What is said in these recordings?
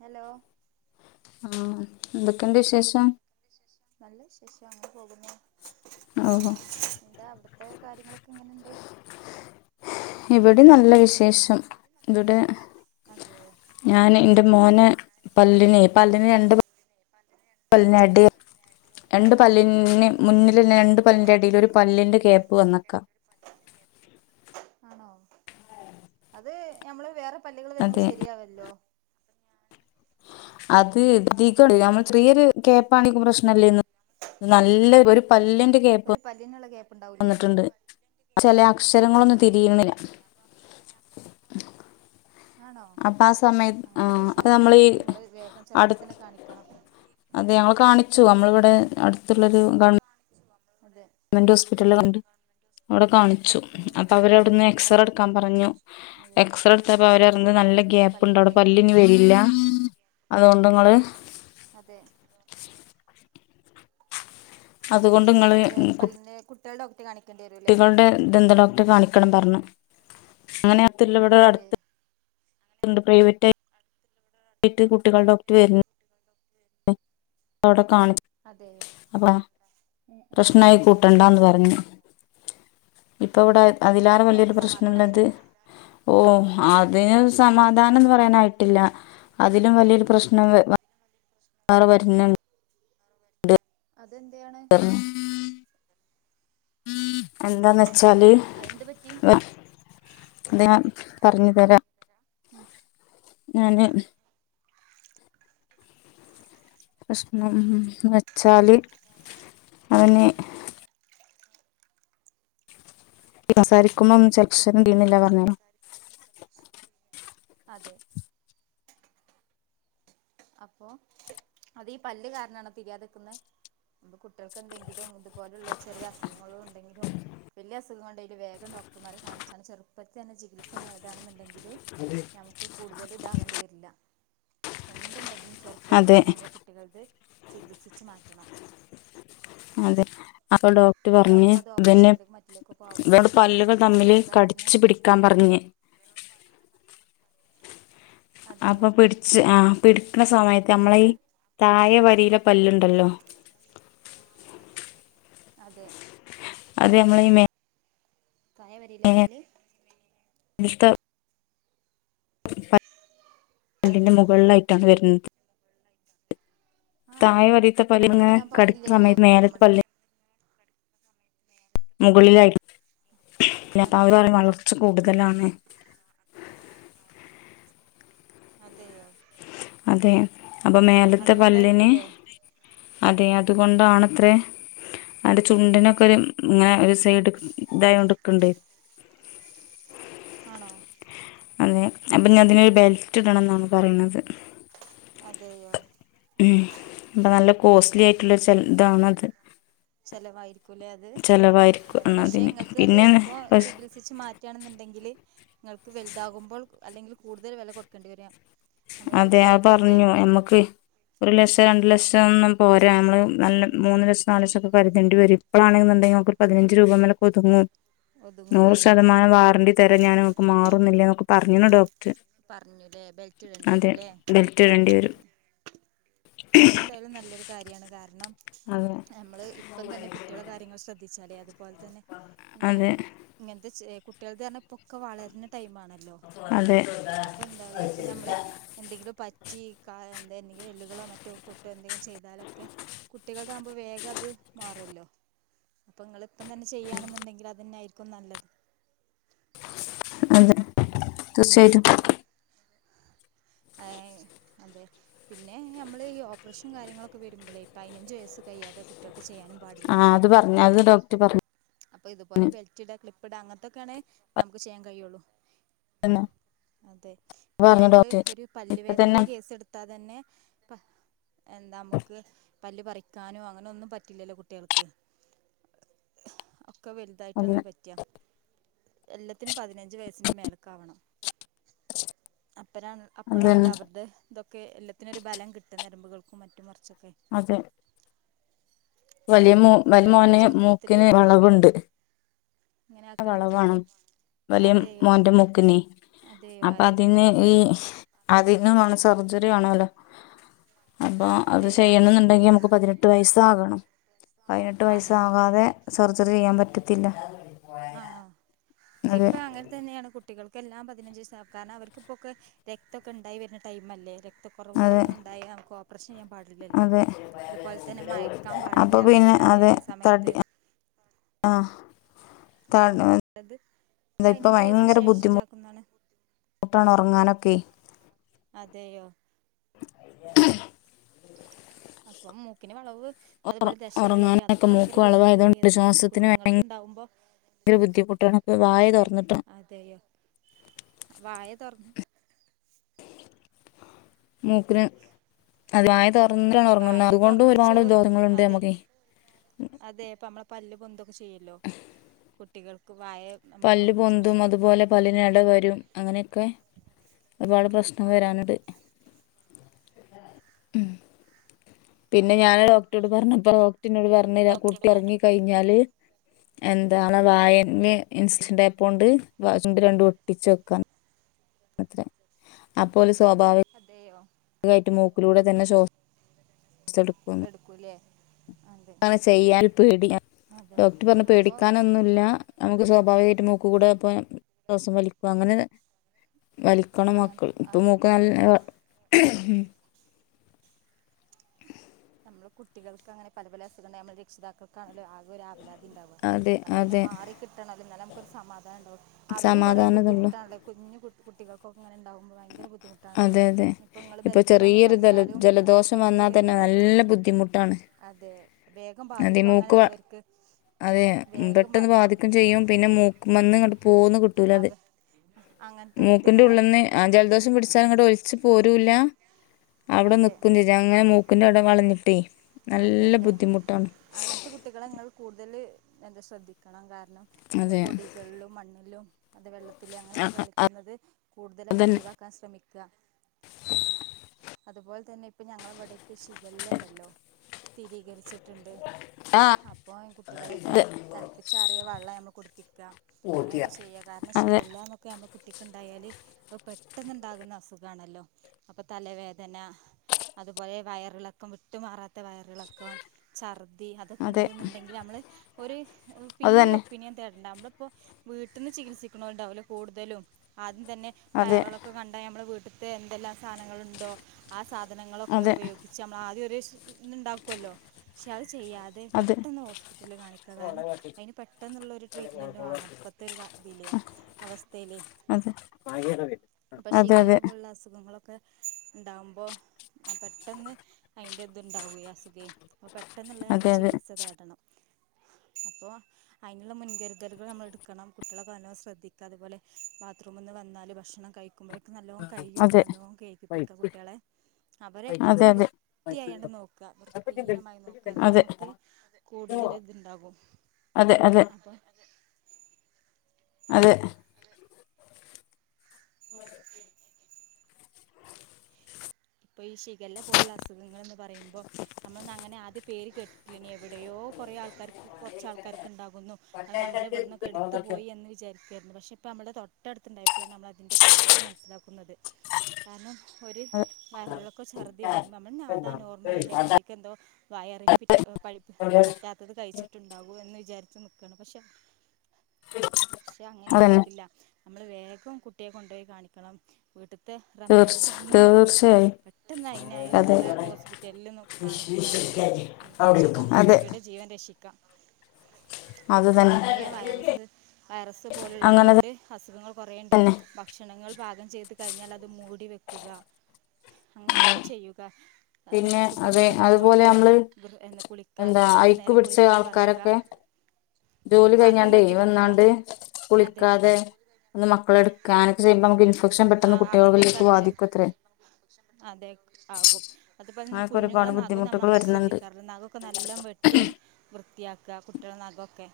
Hello ആഹ എന്തൊക്കെണ്ട് വിശേഷം വിശേഷം നല്ല വിശേഷം അങ്ങനെ പോകുന്നു ഓഹ് എന്താ അവിട ത്തെ കാര്യങ്ങളൊക്കെ എങ്ങനെണ്ട്? ഇവടിം നല്ല വിശേഷം ഇവടെ അതെയോ ഞാന് ഇന്റെ മോനെ പല്ലിനെ പല്ലിന് രണ്ട് പൊ ൾഞ്ഞാണ്ട് രണ്ടുപല്ലിന് അതെ മുന്നിലെന്നെ രണ്ട് പല്ലിൻ്റെ എടീലൊരു പല്ലിന്റെ ഗ്യാപ്പ് വന്ന്ക്കാ ആണോ? അത് ഞമ്മള് വേറെ പല്ല്കള് വെരുമ്പോ അതെ ശരിയാവൊല്ലോ? അത് അധികുണ്ട് ഞമ്മള് ചെറിയൊരു ഗേപ്പാണെങ്കി പ്രശ്നല്ലേന്നു നല്ല ഒരു പല്ലിന്റെ ഗേ പ്പ് ഒരു പല്ലിനുള്ള ഗ്യാപ്പുണ്ടാവൂലേ വന്ന്ട്ട്ണ്ട് ചെല അക്ഷരങ്ങളൊന്നും അതെയോ തിരിയുന്നില്ല [inaudible] ആണോ? അപ്പൊ ആ സമയത്ത് ആ അങ്ങത്തെ അപ്പൊ നമ്മളീ പ്രശ്നങ്ങളൊക്കെണ്ടെങ്കി ഇങ്ങള് വേഗം അടു ചെറുപ്പത്തെന്നെ കാണിക്കണം അതെ ഞങ്ങള് കാണിച്ചു അമ്മള വെടെ അട്ത്ത്ള്ളൊരു ഗവൺ അതെ മെന്റ് ഹോസ്പിറ്റല് പോയാണ്ട് അവിടെ കാണിച്ചു അപ്പൊ അവരൗട്ന്ന് അവിടെ പല്ല് ഡോക്ടർ വരുന്നുണ്ട് അവിടെ എക്സറെട്ക്കാൻ പറഞ്ഞു എക്സറെട്ത്തപ്പം അവരർഞ്ഞിത് നല്ല ഗ്യപ്പ്ണ്ടവ്ടെ പല്ലിന്റെ പല്ല് ഇഞ് വെരില്ല അതുകൊണ്ട്ങ്ങള് അതെ അതുകൊണ്ട് നിങ്ങള് വേറെ പല്ലിനെ കുട്ടിയെളെ ഡോക്ടെ കാണിക്കെ? കുട്ടികൾടെ ദന്ത ഡോക്ട്ടെ കാണിക്കണം പറഞ്ഞു അങ്ങനെ അട്ത്ത് അതെ ഇവടട്ത്ത് ണ്ട് പ്രൈവറ്റായി ട്ട് കുട്ടികൾ ഡോക്ടർ വെര്ന്ണ്ട് അവ്ടെ കാണിക്ക അതെയോ അപ്പ ഉം ഉം പ്രശ്നായി കൂട്ടെണ്ടാന്ന് പർഞ് ഇപ്പൊവെടെ അതിലേറെ ഓ അപ്പൊ വല്ല്യൊരു പ്രശ്നെള്ളത് സമാധാനായല്ലോ ഓ അതിന് സമാധാനംന്ന് പറയാനായിട്ടില്ല അതിലും വലിയൊരു പ്രശ്നം അതെ വേറെ വര്ന്ണ്ട് അതെന്തെയാണ്? എന്താന്നെച്ചാല് അയെന്ത് പറ്റി? അ അത് ഞാൻ പറഞ്ഞു തരാം ഉം ഞാന് പ്രശ്നം ന്ന് വെച്ചാല് ഓന് സംസാരിക്കുമ്പൊന്ന് ചെലക്ഷരം തിരിണില്ല പർഞ്ഞിലെ അതെ അപ്പൊ അതീ പല്ല്കാരണാണോ തിരിയാത്ക്ക്ന്നെ? പ്പൊ കുട്ടിയെൾക്കെന്തെങ്കിലും ഇതുപോലുള്ള ചെറിയ അസുഖങ്ങളും ഉണ്ടെങ്കിലും വലിയ അസുഖം കൊണ്ടേല് വേഗം ഡോക്ടർമാരെ കാണിച്ചാണ്ട് ചെറുപ്പത്തന്നെ ചികിത്സ നേടാണ്ന്ന്ണ്ടെങ്കില് നമ്മക്ക് കൂട്തല് ഇതാവേണ്ടി വര്ല്ല എന്ത്ണ്ടെങ്കിലും ചെർപ്പത്തി അതെ തന്നെ നമ്മള് കുട്ടികൾത് ചികിത്സിച്ചു മാറ്റണം അതെ അപ്പൊ ഡോക്ടർ പറഞ്ഞ് വലുതാകുമ്പോ അത് ഇബന് ഓപ്പറേഷത്തിലേക്കും മറ്റിലേക്കും ഇതൊണ്ട് പോകുമല്ലോ പല്ലുകൾ തമ്മില് കടിച്ചു പിടിക്ക ക്കാം പർഞ്ഞ് ഇബനോട് പല്ല് അപ്പൊ അതെയോ പിടിച്ച് ആ പിടിക്ക്ണ സമയത്ത് നമ്മളെയീ എന്നിട്ട് തഴെ വരിയിലെ പല്ല്ണ്ടല്ലോ? അതെ അതെ നമ്മളെയീ മേ താഴെ വരിലേ പല്ല്? നിഷ്ട അല്ലെങ്കി മുകളിലായിട്ടാണ് വരുന്നത് ആണോ താഴെ വലിയത്ത പല്ല് അങ്ങനെ ഇങ്ങനെ വരാൻ കടിക്ക പാടില്ലല്ലോ സമയത്ത് മേലത്തെ നമ്മുടെ പല്ല് മുകളിലായിരി അപ്പൊ അവര് അതെയോ പറയും വളർച്ച കൂടുതലാണ് അതെയോ അതെ അപ്പൊ മേലത്തെ പല്ലിന് അതുകൊണ്ടായിരിക്കൂലേ അതെ അതുകൊണ്ടാണത്ര അന്റെ ചുണ്ടിനൊക്കെ ഒരു ഇങ്ങനെ ഒരു സൈഡ് ഇതായി കൊടുക്കണ്ട് ആണോ അതെ അപ്പൊ ഞ അതിനരു ബെൽറ്റ് ഇടണം എന്നാണ് പറയണത് അതെയോ അപ്പം നല്ല കോസ്റ്റ്ലി ആയിട്ടുള്ളരു സെറ്റ് ഇതാണത് ചെലവായിരിക്കുംല്ലേ അത് അത് ചെലവായിരിക്കും പക്ഷെ അതിന് എങ്ങൾക്ക് അത് പിന്നെ ഇപ്പോ ചികത്സ ചേച്ചി മാറ്റുകയാണെന്നുണ്ടെങ്കില് നിങ്ങൾക്ക് വലുതാകുമ്പോൾ അല്ലെങ്കിൽ കൂടുതൽ വില കൊടുക്കേണ്ടി വരിക അതെ ആഹ് പറഞ്ഞു നമ്മക്ക് ഒരു ലക്ഷം രണ്ടു ലക്ഷം ഒന്നും പോരാ നമ്മള് നല്ല അതെ മൂന്ന് ലക്ഷം നാല് ലക്‌ഷ്യൊക്കെ കരുതേണ്ടി വരും ഇപ്പോഴാണെന്നുണ്ടെങ്കിൽ നമുക്ക് ഒരു പതിനഞ്ച് രൂപ മേലെക്കൊതുങ്ങും നൂറ് ഒതുങ്ങൂലേ ശതമാനം വാറന്ണ്ടി തരാൻ ഞാൻമക്ക് മാറുന്നില്ലേ എന്നൊക്കെ പറഞ്ഞു ഡോക്ടർ പറഞ്ഞുല്ലേ ബെൽ അതെ ബെൽറ്റ് ഇടേണ്ടി വരും അതെന്തായാലും നല്ലൊരു കാര്യാണ് കാരണം അതെ നമ്മൾ ഇപ്പം തന്നെ കുട്ടികള കാര്യങ്ങൾ ശ്രദ്ധിച്ചാലേ അതുപോലെ തന്നെ പിന്നെ അതെ ഇങ്ങനത്തെ കുട്ടികൾ പറഞ്ഞാ ഇപ്പൊക്കെ വളരുന്ന ടൈം ആണ് ല്ല അതെ അപ്പൊ എന്താറിയോ ഇപ്പൊ നമ്മള് എന്തെങ്കിലും പറ്റി കാ എന്തെങ്കിലും എല്ലുകളോ മറ്റ പറ്റോ പൊട്ടോ എന്തെങ്കിലും ചെയ്താലൊക്കെ കുട്ടികൾക്കാകുമ്പോ വേഗം അത് മാറല്ലോ അപ്പൊ നിങ്ങള ഇപ്പം തന്നെ ചെയ്യുകയാണെന്നുണ്ടെങ്കിൽ അത് തന്നായിരിക്കും നല്ലത് [unintelligible] അതെ അതെ പിന്നെ നമ്മൾ ഓപ്പറേഷനും കാര്യങ്ങളൊക്കെ വരുമ്പോളേ പതിനഞ്ച് വയസ് കഴിയാതെ ഇപ്പം കുട്ടികൾക്ക് ചെയ്യാനും പാട് ആഹ് അത് പറഞ്ഞു അത് ഡോക്ടർ പറഞ്ഞു അപ്പൊ ഇതുപോലെ ബെൽറ്റിട ക്ലിപ്പ്ടാ അങ്ങനത്തൊക്കെയാണെ നമുക്ക് ചെയ്യാൻ കഴിയുള്ളൂ അതെ ഇപ്പൊ പറഞ്ഞു ഞമ്മള് ഡോക്ടർ ഒരു ഇപ്പ തന്നെ പല്ലുവേദനെന്റെ കേസ് എടുത്ത് ത്താ തന്നെ പ എന്താ നമുക്ക് പല്ല് പറിക്കാനോ അങ്ങനെ ഒന്നും പറ്റില്ലല്ലോ കുട്ടികൾക്ക് ഒക്കെ അതെ വലുതായിട്ടാണല്ലോ പറിക്ക എല്ലാത്തിനും പതിനഞ്ച് വയസ്സിന്റെ മേലക്കാവണം അപ്പഴ അപ്പോളാണല്ലോ അതന്നെ അവരുടെ ഇതൊക്കെ എല്ലാത്തിനൊരു ബലം കിട്ടും ഞരമ്പുകൾക്കും മറ്റും കുറച്ചൊക്കെ അതെ വലിയ മോ ഇപ്പോൾ വല മോനെ കുട്ടികളതാകുമ്പോൾ ചെറുപ്പത്തില് മൂക്കിന് ഇങ്ങനെ വളവുണ്ട് ഇങ്ങനെ ആക്കണേ വളവാണ് സുഖാണ് വലിയ അതെയോ മോന്റെ മൂക്കിനെ അതെയോ അപ്പൊ അതിനെന്താ അതിന്ന് ഈ പറഞ്ഞേ അതിന് വേണം സർജറി വേണോല്ലോ അപ്പൊ അത് അതെയോ ചെയ്യണം എന്നുണ്ടെങ്കി നമുക്ക് പതിനെ ട്ട് വയസ്സാകണം പതിനെട്ട് ആകണം അല്ലേ വയസ്സാകാതെ സർജറി ചെയ്യാൻ പറ്റത്തില്ല ആണോ അതെ ഇപ്പൊ അങ്ങനെ തന്നെയാണ് കുട് ട്ടികൾക്കെല്ലാം പതിനഞ്ച്സ കാരണം അവർക്കിപ്പോക്കെ രക്തക്കെണ്ടായി വരുന്നടൈംല്ലേ രക്തം അതെ കുറവുകളൊന്നുണ്ടായില്ല നമുക്ക് ഓപ്പറേഷൻ ചെയ്യാൻ പാട് ടില്ലല്ലോ അതെ അതുപോലെ തന്നെ മയക്കാൻ അപ്പൊ പാടില്ല പിന്നെ കുട്ടികളെ ഈ സമയത്ത് ആഹ് അപ്പൊ അതത് പതിനഞ്ച് വയസ്സിന് ശേഷം ചാക്കുന്നാണ് കൂട്ടണ ഉറങ്ങാനൊക്കെ അതെയോ അപ്പം മൂക്കിന് വളവ് അതുപോലെ ദശ വളരി ഉറങ്ങാനൊക്കെ അതൊക്കെ മൂക്ക് ഭയങ്കര ബുദ്ധിമുട്ടുള്ള വളവായതുകൊണ്ട് കേസ്ന്നെയാണ് ശ്വാസത്തിന് കുഞ്ഞുങ്ങൾക്ക് ഉണ്ടാവുമ്പോ ഭയങ്കര ബുദ്ധിമുട്ടാണ്പ്പൊ വായ തുറന്നിട്ടോ. അതെയോ വായ തുറന്ന്. മൂക്കിന് അതു വായ തുറന്നിട്ടാ ഉറങ്ങുന്നത് വായ അതുകൊണ്ടും തുറന്ന് വെച്ച് ഒരുപാട് ദോഷങ്ങളുണ്ട് അതെ നമ്മക്ക്. അതെ പ്പമ്മള പല്ല് പൊന്തൊക്കെ ചെയ്യല്ലോ കുട. പല്ല പൊന്തും അതുപോലെ പല്ലിനടവരും അങ്ങനെയൊക്കെ. ഒരുപാട് പ്രശ്നം അതെ വരാണ്ട്. ഉം. പിന്നെ ഞാന് നമ്മളിപ്പം ഡോക്റോഡ് പറഞ്ഞുപ്പോ ഡോക്ടറ്ഇന്നോട് പറഞ്ഞ് കുട്ടി ഒറങ്ങി. കഴിഞ്ഞാല് എന്താണ് വായമെ. ഇൻസ്റ്റൻ ടാപ് കൊണ്ട് വാ ചുണ്ട് രണ്ടും ഒട്ടിച്ച് വെക്കാൻ. കെ അപ്പോല് സ്വാഭാവിക. അതെയോ. ഇങ്ങെനെയിട്ട് മൂക്കിലൂടെ തന്നെ ശ്വാ സെടുക്കും. എടുക്കും ലേ. താണ് ചെയ്യാൻ പേടി അതെ ഡോക്ടർ പറഞ്ഞ് അപ്പോൾ പേടിക്കാനൊന്നുമല്ല. നമുക്ക് സ്വാഭാവികായിട്ട് മൂക്കുകൂടെ ഇപ്പ ശാസം വലിക്കും അങ്ങനെ. വലിക്കണം മക്കൾ അങ്ങനത്തെ ഇപ്പൊ അതെ മൂക്ക് അതെ നല്ല നമ്മള് കുട്ടികൾക്ക് അങ്ങനെ പല പല അസുഖ നമ്മൾ രക്ഷിതാക്കൾക്കാണല്ലോ ആക ഒരാധി. വലാതി ഉണ്ടാവ അതെ അത് പിന്നെ അതെ മാറി കിട്ടണല്ലോ എന്നാൽ നമുക്കൊരു സമാധാനം ണ്ടാവാ അവരും കൊറെ സമാധാനതള്ളു ബുദ്ധിമുട്ടാണല്ലോ കുഞ്ഞു കു കുട്ടികൾ. ക്ക ങ്ങനെ ഉണ്ടാവുമ്പോ ഭയങ്കര ബുദ്ധിമുട്ടണല്ലോ അതെ അതെ ഇഞ്ഞിപ്പം ങ്ങള് ഇപ്പൊ ബെൽറ്റ് ഇടാന്ന് ചെറിയൊരു ജല പറഞ്ഞാലും അത്. ജലദോഷം വന്നാൽ തന്നെ നല്ല ബുദ്ധിമുട്ടാണ്. അതെ വേഗം അതെ ബാധിക്കും മൂക്ക് വ- അങ്ങനെയുള്ളവർക്ക്. അതെ പെട്ടന്ന് ബാധിക്കും ചെയ്യും പിന്നെ മൂക്കുമന്ന് ഇങ്ങ്ട്ട് പോന്ന് കിട്ടൂല അത്. അവ അങ്ങനത്തെ കുട്ടികളെ. ആഹ് ജലദോഷം പിടിച്ചാലും ഇങ്ങോട്ട ഒലിച്ച് പോരൂല്ല അവിടെ അതെ നിക്കും ചെയ. അങ്ങനെ മൂക്കിന്റെവിടെ വളഞ്ഞിട്ടേ നല്ല അതെല്ലേ ബുദ്ധിമുട്ട്. അങ്ങനത്തെ കുട്ടികളെ ങ്ങൾ കൂടുതല് ശ്രദ്ധിക്കണം കാരണം. അതെ പൊടികളിലും മണ്ണിലും അത വെള്ളത്തിലും ആ അങ്ങനെയൊക്കെ കളിക്കുന്നത് കൂടുതലായിട്ട് അതന്നെ ഒഴിവാക്ക. കാൻ ശ്രമിക്കാ. [inaudible] അതുപോലെതന്നെ ഇപ്പൊ ഞങ്ങളെവിടൊക്കെ ശിഖല്ലണ്ടല്ലോ. സ്ഥിരീകരിച്ചിട്ട്ണ്ട്. ആ അപ്പൊ ഇ കുട്ടികളെക്കെ തെളപ്പിച്ചാറിയ വെള്ളം നമ്മള് കുടിപ്പിക്കാ അങ്ങനെയൊക്കെ ചെയ്യാ- കാരണം അതെ അതെ ശിഖല്ലാന്നൊക്കെ നമ്മളെ കുട്ടിക്ക് ഉണ്ടായാല് അത് പെട്ടെന്നുണ്ടാകുന്ന അസുഖാണല്ലോ. അപ്പൊ തലവേദന അതുപോലെ വയറിളക്കം വിട്ടുമാറാത്ത വയറിളക്കം. ഛർദി അതൊക്കെ അതെ ഇണ്ടിന്ന്ണ്ടെങ്കിൽ നമ്മള്. ഒരു അത് പിന്നെ ഒരു തന്നെ ഒപ്പീനിയൻ തേടണ്ട നമ്മള ഇപ്പോ. വീട്ടിന്ന് ചികിത്സിക്കുണോല് ഉണ്ടാവോലോ കൂടുതലും ആദ്യം തന്നെ അതെ വയറിളൊക്കെ കണ്ടാ നമ്മൾ വീട്ടിൽ. ത്തെ എന്തെല്ലാം സാധനങ്ങളുണ്ടോ ആ സാധനങ്ങളൊക്കെ അതെ ഉപയോഗിച്ച് നമ്മൾ ആദ്യം ഒരു സ്? ന്ന് ഉണ്ടാക്കോല്ലോ പക്ഷെ അത് ചെയ്യാതെ. അത അതെ അതെ പെട്ടെന്ന് ഹോസ്പിറ്റലിൽ കാണിക്കുക കാരണം അതിന് പെട്ടെന്നുള്ളൊരു ട്രീറ്റ്മെന്റ് വാണം ഇപ്പ. ഒരു ഇല അവസ്ഥയിലെ. അതെ അതെ അതെ. അസുഖങ്ങളൊകെ. ഒക്കെ ഉണ്ടാകുമ്പോ പെട്ടെന്ന് അതിൻ്റെ ഇത് ഉണ്ടാവേം. അസുഖേം. അപ്പൊ പെട്ടെന്നുള്ള നമ്മൾ അതെ അതെ അതെ ചികിത്സ തേടണം അപ്പൊ. അയ്ന്ള്ള മുൻകര്തല്കൾ നമ്മൾട്ക്കണം കുട്ടിളെ നല്ലോം ശ്രദ്ധിക്ക അതുപോലെ ബാത്റൂമിന്ന് വന്നാല് ഭഷണം കഴി ക്കുമ്പൊഴേക്കെ നല്ലോ കയ്യ് ഒക്കെ നല്ലോം കെയ്കിപ്പിക്ക കുട്ട്യേളെ അതെ അതെ അവരെപ്പഴും വൃ അതെ ത്തിയായോണ്ട് നോക്കാ വൃത്തിഹീനമായി നോക്ക ന്നാ അതെ നമക്ക് കൂടുതൽ ഇതുണ്ടാകും. അതെ അതെ അപ്പൊ അതെ അതെ [inaudible] ഇപ്പൊ ഈ ശിഖല്ല പോലുള്ള അസുഖങ്ങൾന്ന് പറയുമ്പോ നമ്മളന്ന് അങ്ങനെ ആദ്യം പേര് കേ എവിടെയോ കൊറേ ആൾക്കാർ കൊർച്ച് ആൾക്കാർക്ക്ണ്ടാകുന്നു അത് നമ്മ്ടെ ഇവ്ട്ന്നൊക്കെ ഇട്ത്ത് പോയിഎന്ന് വിചാരി വര്ന്നു ക്ഷെ ഇപ്പൊ നമ്മള്ടെ തൊട്ടടുത്ത്ണ്ടായപ്പോഴണ് നമ്മ ൻൻ്റെ ഗൗരവം മൻസ്സിലാക്കുന്നത് കാര്ണം ഒര് വയറ്ളൊക്കെ ശർദ്ധി വെര്മ്പം അമ്മൾ ഞഅതാ നോർമലല്ലേ കുട്ടിക്കെന്തോ വയറിന് പിറ്റ് ഒ പഴ്പ്പ് റ്റാത്തത് കയിച്ച്ട്ട്ണ്ടാവെന്ന് വിചാരിച്ച് നിക്കാണ് പക്ഷെ ക്ഷെ അതന്നെ അങ്ങനെയായിരിക്കില്ല അമ്മള് വേഗം കുട്ടിയെ കൊണ്ടെയി കാണിക്കണം. വീട്ട്ത്തെ തീർച്ച റെമഡീസ് ഒന്നും നോക്കര്ത് തീർച്ചയായും പെട്ടെന്ന് അതെ അയിനുള്ള ഹോസ്പിറ്റലിൽ കാണിക്കഅയിന്ള്ള ട്രീറ്റ്മെൻറ് ചെയ്ത് അമക്ക് അതെ കുട്ടിയുടെ ജീവൻ രഷിക്കാം അത് ഇപ്പം തന്നെ കൊറേ വൈറസ് വൈറസ് അങ്ങനെ പോലുള്ളതോണ്ട് അസുഖങ്ങൾ കൊറെണ്ട് തന്നെ പ്പ ക്ഷണങ്ങൾ പാകം ചെയ്ത് കഴിഞ്ഞാൽ അത് മൂടി വെക്കുക അങ്ങനെക്കെ ചെയ്യുക. അനെ പിന്നെ അതെ കുട്ടികൾട് അതുപോലെ എപ്പഴും നമ്മള് എ എന്താ കുളിക്കാനും രണ്ടു ഐക്ക് നേരം കുളിക്കൻ പറയുക. തോല് നഖം കഴിഞ്ഞാണ്ടെ വെട്ടിക്കൊടുക്കുക വെന്നാണ്ട് അതെ കുളിക്കാതെ ഇന്ന് മക്കളെട്ക്കാനചെയ്യുമ്പം കു അമക്ക് ഇൻഫെക്ഷൻ പെട്ടെന്ന് അകത്തേക്ക് കുട്ടികളിലേക്ക് അടുത്തരി ബാധിക്കുത്രേ അതെ ആകും അത്പോലെന്നെ അങ്ങനൊക്കെ കുഞ്ഞുങ്ങളെ ഒരുപാട് നഖന്നും ബുദ്ധിമുട്ടുകൾ നമ്മങ്ങനെ വരുന്നുണ്ട് ശ്രദ്ധിക്കാറുന്ന ഒക്കെ നല്ലാം വെട്ടി വൃത്തിയാക്ക കുട്ട്യേള നഖൊക്കെ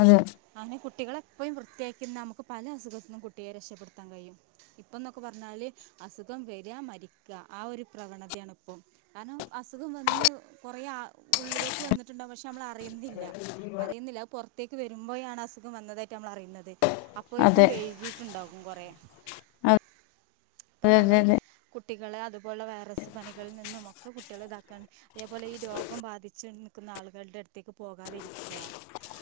അതെ ആനെ കുട്ടികളെപ്പഴും വൃത്തിയാക്കിന്ന അമുക്ക് പല അസുഖത്ത്നും കുട്ടിയെ രഷപ്പെടുത്താൻ കഴിയും ഇപ്പന്നൊക്കെ പർഞ്ഞാല് അസുഖം വെര മരിക്ക ആ ഒരു പ്രവണതയാണ് ഇപ്പം കാർണം അസുഖം വന്ന് കൊറേ ആ ഉള്ളിലേ ക്ക് വെന്ന്ട്ട്ണ്ടാവും വക്ഷെ അമ്മള് അറയിന്നില്ല അറിയിന്നില്ല അത് പൊർ ത്തേക്ക് വെരുമ്പോഴാണ് അസുഖം വന്നതായിട്ട് നമ്മള് അറിയ്ന്നത് അപൊഴേക്കും അതെ വെയ്കിട്ട്ണ്ടാകും കൊറെ അതെ അതെ അപ്പനമ്മള് അതെ കുട്ടികളെ അതുപോലെ വൈറസ് പനികളിൽ നിന്നുമൊക്കെ കുട്ടിള ഇതാക്കാന്ന് അതേപോലെ ഈ രോഗം ബാധിച്ച് നിക്ക്ന്ന ആള്കൾടെ അട്ത്തേക്ക് പോകാതിരിക്ക.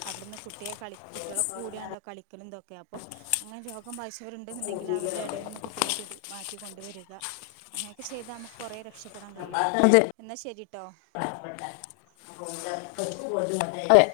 അവിടുന്ന് കുട്ടിയെ കളി കുട്ട്യളെ കൂടേയണല്ലോ കളിക്കലും ഇതൊക്കെ അപ്പൊ അങ്ങനെ രോഗം ബാധിച്ചവര് ഇണ്ട്ന്നുണ്ടെങ്കിൽ അവരുടെ എടേന്നും കുട്ടിയെ പിടി മാറ്റി കൊണ്ടുവര് ന്ന അങ്ങനെയൊക്കെ ചെയ്താ അമ്മക്ക് കൊറെ രക്ഷപ്പെടാൻ കഴിയും അതെ എന്നാ ശരീട്ടോ അതെ